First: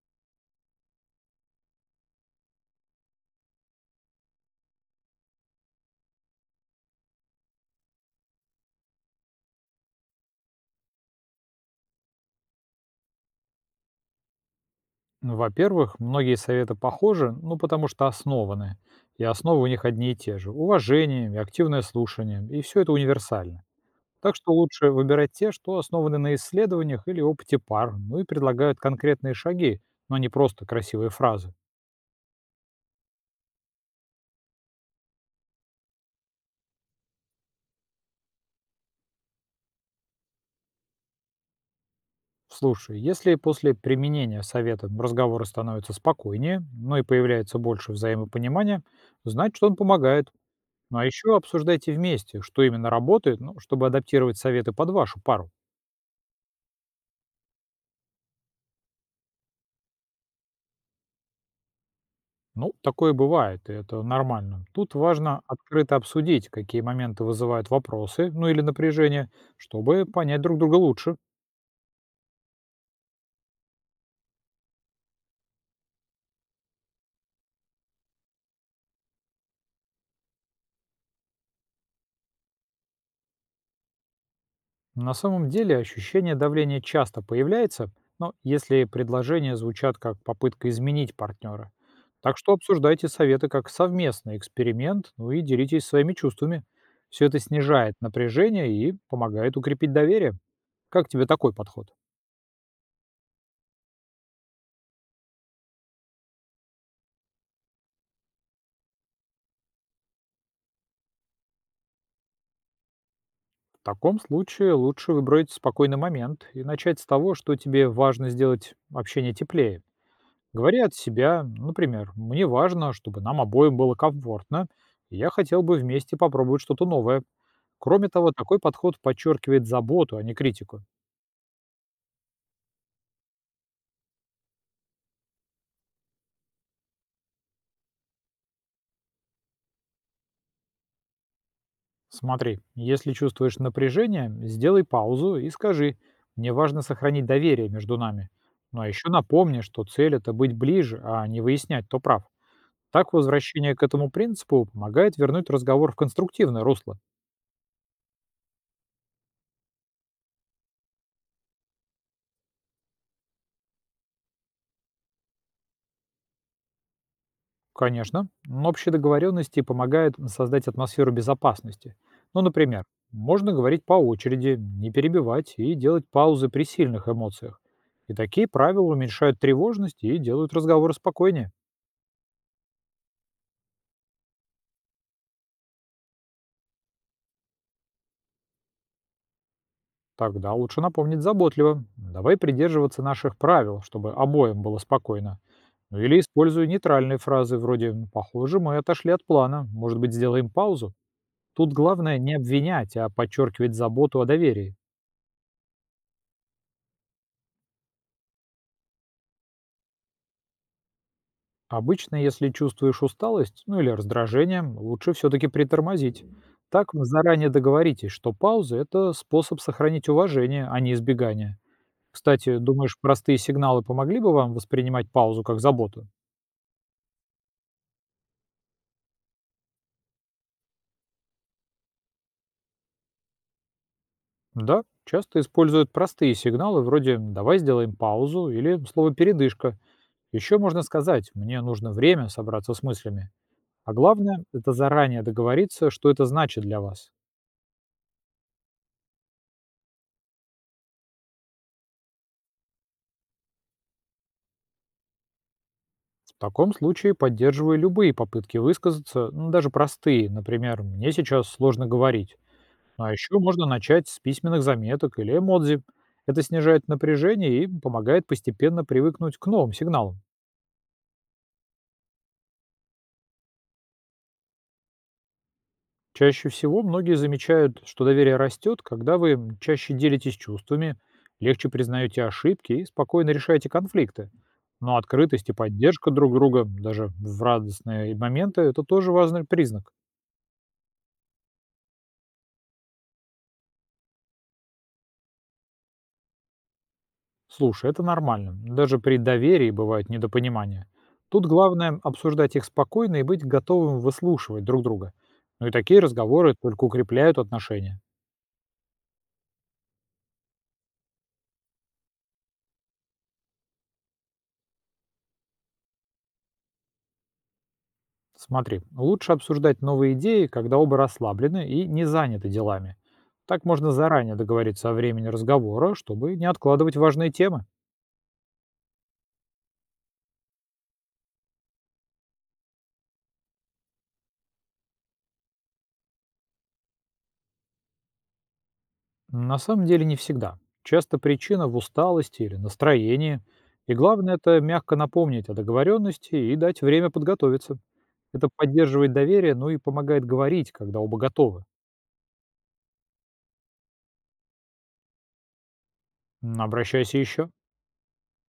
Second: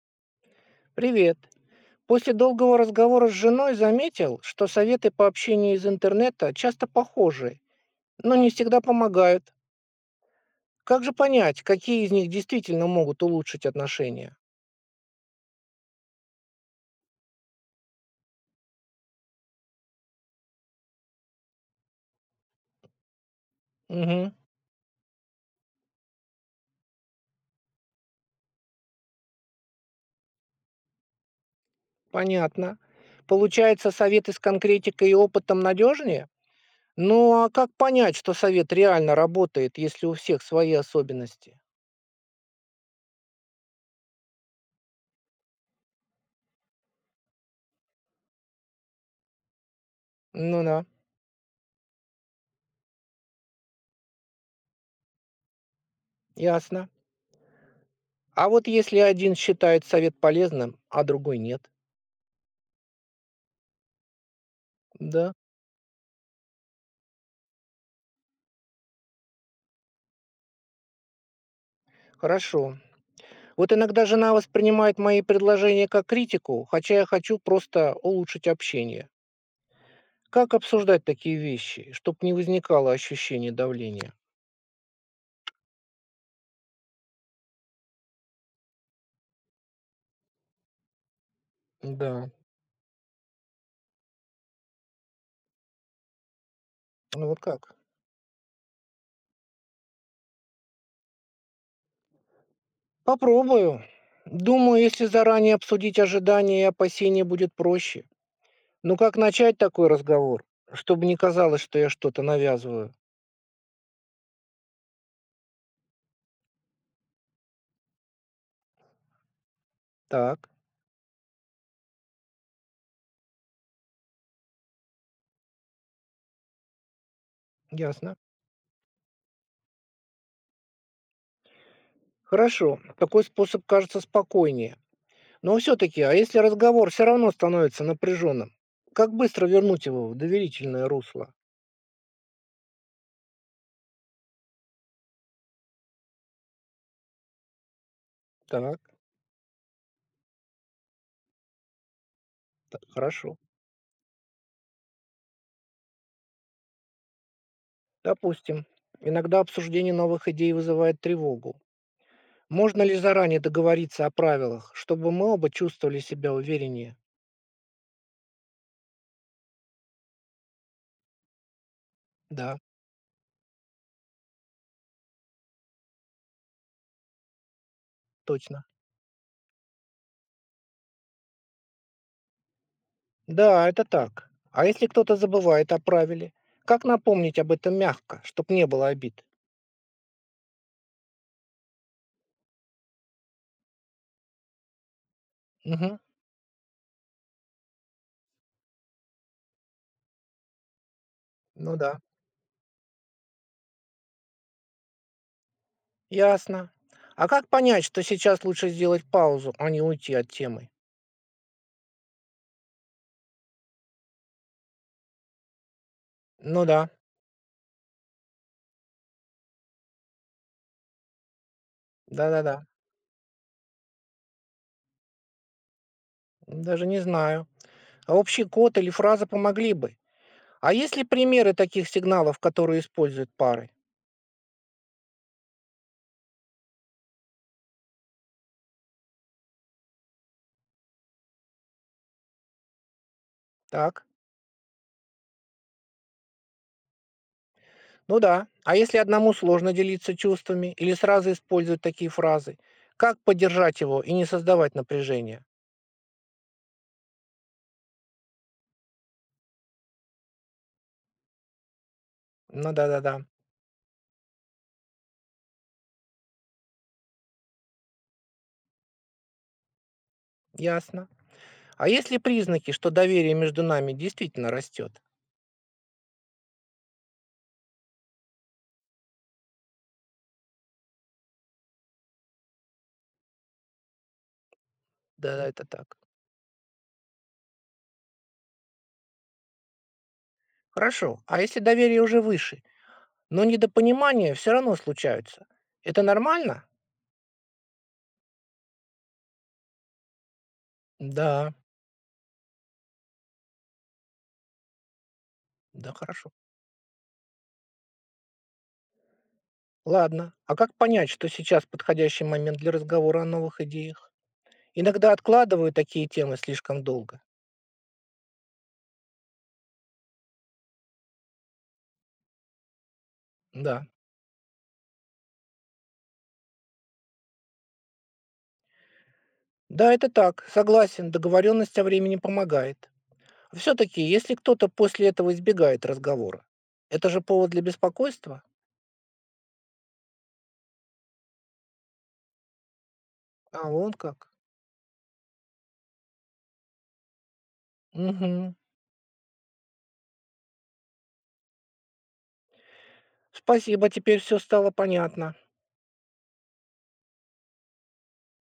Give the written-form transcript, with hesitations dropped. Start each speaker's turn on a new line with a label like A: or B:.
A: Привет. После долгого разговора с женой заметил, что советы по общению из интернета часто похожи, но не всегда помогают. Как же понять, какие из них действительно могут улучшить отношения?
B: Ну, Во-первых, многие советы похожи, потому что основаны. И основы у них одни и те же. Уважение и активное слушание. И все это универсально.
A: Угу,
B: Так что лучше выбирать те, что основаны на исследованиях или опыте пар, и предлагают конкретные шаги, но не просто красивые фразы.
A: понятно. Получается, советы с конкретикой и опытом надежнее? Ну а как понять, что совет реально работает, если у всех свои особенности?
B: Слушай, если после применения совета разговоры становятся спокойнее, и появляется больше взаимопонимания, значит, он помогает.
A: Ну да,
B: Ну а еще обсуждайте вместе, что именно работает, чтобы адаптировать советы под вашу пару.
A: ясно. А вот если один считает совет полезным, а другой нет?
B: Ну, такое бывает, и это нормально. Тут
A: Да,
B: важно открыто обсудить, какие моменты вызывают вопросы, ну или напряжение, чтобы понять друг друга лучше.
A: хорошо. Вот иногда жена воспринимает мои предложения как критику, хотя я хочу просто улучшить общение. Как обсуждать такие вещи, чтобы не возникало ощущение давления?
B: На самом деле ощущение давления часто появляется, но если предложения звучат как попытка изменить партнера.
A: Да,
B: Так что обсуждайте советы как совместный эксперимент, и делитесь своими чувствами. Все
A: ну вот
B: это
A: как?
B: снижает напряжение и помогает укрепить доверие. Как тебе такой подход?
A: Попробую. Думаю, если заранее обсудить ожидания и опасения, будет проще. Ну как начать такой разговор, чтобы не казалось, что я что-то навязываю?
B: В таком случае лучше выбрать спокойный момент и начать с того, что тебе важно сделать общение теплее.
A: Так,
B: Говори от себя, например, «Мне важно, чтобы нам обоим было комфортно, и я хотел бы вместе попробовать что-то новое». Кроме
A: ясно.
B: того, такой подход подчеркивает заботу, а не критику.
A: Хорошо, такой способ кажется спокойнее. Но все-таки, а если разговор все равно становится напряженным, как быстро вернуть его в доверительное русло?
B: Смотри, если чувствуешь напряжение, сделай паузу и скажи «Мне важно сохранить доверие между нами».
A: Так,
B: Ну а еще напомни, что цель – это быть ближе, а не выяснять, кто прав.
A: так,
B: Так
A: хорошо.
B: возвращение к этому принципу помогает вернуть разговор в конструктивное русло.
A: Допустим, иногда обсуждение новых идей вызывает тревогу. Можно ли заранее договориться о правилах, чтобы мы оба чувствовали себя увереннее?
B: Конечно, но общие договоренности помогают создать атмосферу безопасности. Ну,
A: Да,
B: например, можно говорить по очереди, не перебивать и делать паузы при сильных эмоциях. И такие
A: точно.
B: правила уменьшают тревожность и делают разговоры спокойнее.
A: Да, это так. А если кто-то забывает о правиле, как напомнить об этом мягко, чтобы не было обид?
B: Тогда лучше напомнить заботливо. Давай придерживаться наших правил, чтобы обоим было спокойно.
A: Угу,
B: Ну или использую нейтральные фразы вроде «Похоже, мы отошли от плана. Может быть, сделаем паузу?» Тут
A: ну да.
B: главное не обвинять, а подчеркивать заботу о доверии.
A: Ясно. А как понять, что сейчас лучше сделать паузу, а не уйти от темы?
B: Обычно, если чувствуешь усталость, ну или раздражение, лучше все-таки притормозить.
A: Ну да,
B: Так вы заранее договоритесь, что паузы – это способ сохранить уважение, а не избегание.
A: да-да-да.
B: Кстати, думаешь, простые сигналы помогли бы вам воспринимать паузу как заботу?
A: Даже не знаю. А общий код или фраза помогли бы. А есть ли примеры таких сигналов, которые используют пары?
B: Да, часто используют простые сигналы вроде «давай сделаем паузу» или слово «передышка». Еще можно сказать «мне нужно время собраться с мыслями». А
A: Так,
B: главное – это заранее договориться, что это значит для вас.
A: ну да. А если одному сложно делиться чувствами или сразу использовать такие фразы? Как поддержать его и не создавать напряжения?
B: В таком случае поддерживаю любые попытки высказаться, ну, даже простые. Например, мне сейчас сложно говорить.
A: Ну
B: Ну, а
A: да-да-да,
B: еще можно начать с письменных заметок или эмодзи. Это снижает напряжение и помогает постепенно привыкнуть к новым сигналам.
A: ясно. А есть ли признаки, что доверие между нами действительно растет?
B: Чаще всего многие замечают, что доверие растет, когда вы чаще делитесь чувствами, легче признаете ошибки и спокойно решаете конфликты. Но
A: Да,
B: открытость и
A: это так.
B: поддержка друг друга даже в радостные моменты – это тоже важный признак.
A: Хорошо. А если доверие уже выше, но недопонимания все равно случаются? Это нормально?
B: Слушай, это нормально. Даже при доверии бывают недопонимания. Тут
A: Да,
B: главное обсуждать их спокойно и быть готовым выслушивать друг друга. Ну и
A: да,
B: такие
A: хорошо.
B: разговоры только укрепляют отношения.
A: Ладно. А как понять, что сейчас подходящий момент для разговора о новых идеях? Иногда откладываю такие темы слишком долго.
B: Смотри, лучше обсуждать новые идеи, когда оба расслаблены и не заняты делами. Так
A: Да.
B: можно заранее договориться о времени разговора, чтобы не откладывать важные темы.
A: Да, это так. Согласен, договоренность о времени помогает. Все-таки, если кто-то после этого избегает разговора, это же повод для беспокойства?
B: На самом деле не всегда. Часто причина в усталости или настроении.
A: А, вон
B: И
A: как.
B: главное это мягко напомнить о договоренности и дать время подготовиться. Это
A: Угу.
B: поддерживает доверие, и помогает говорить, когда оба готовы.
A: Спасибо, теперь все стало понятно.
B: Обращайся еще.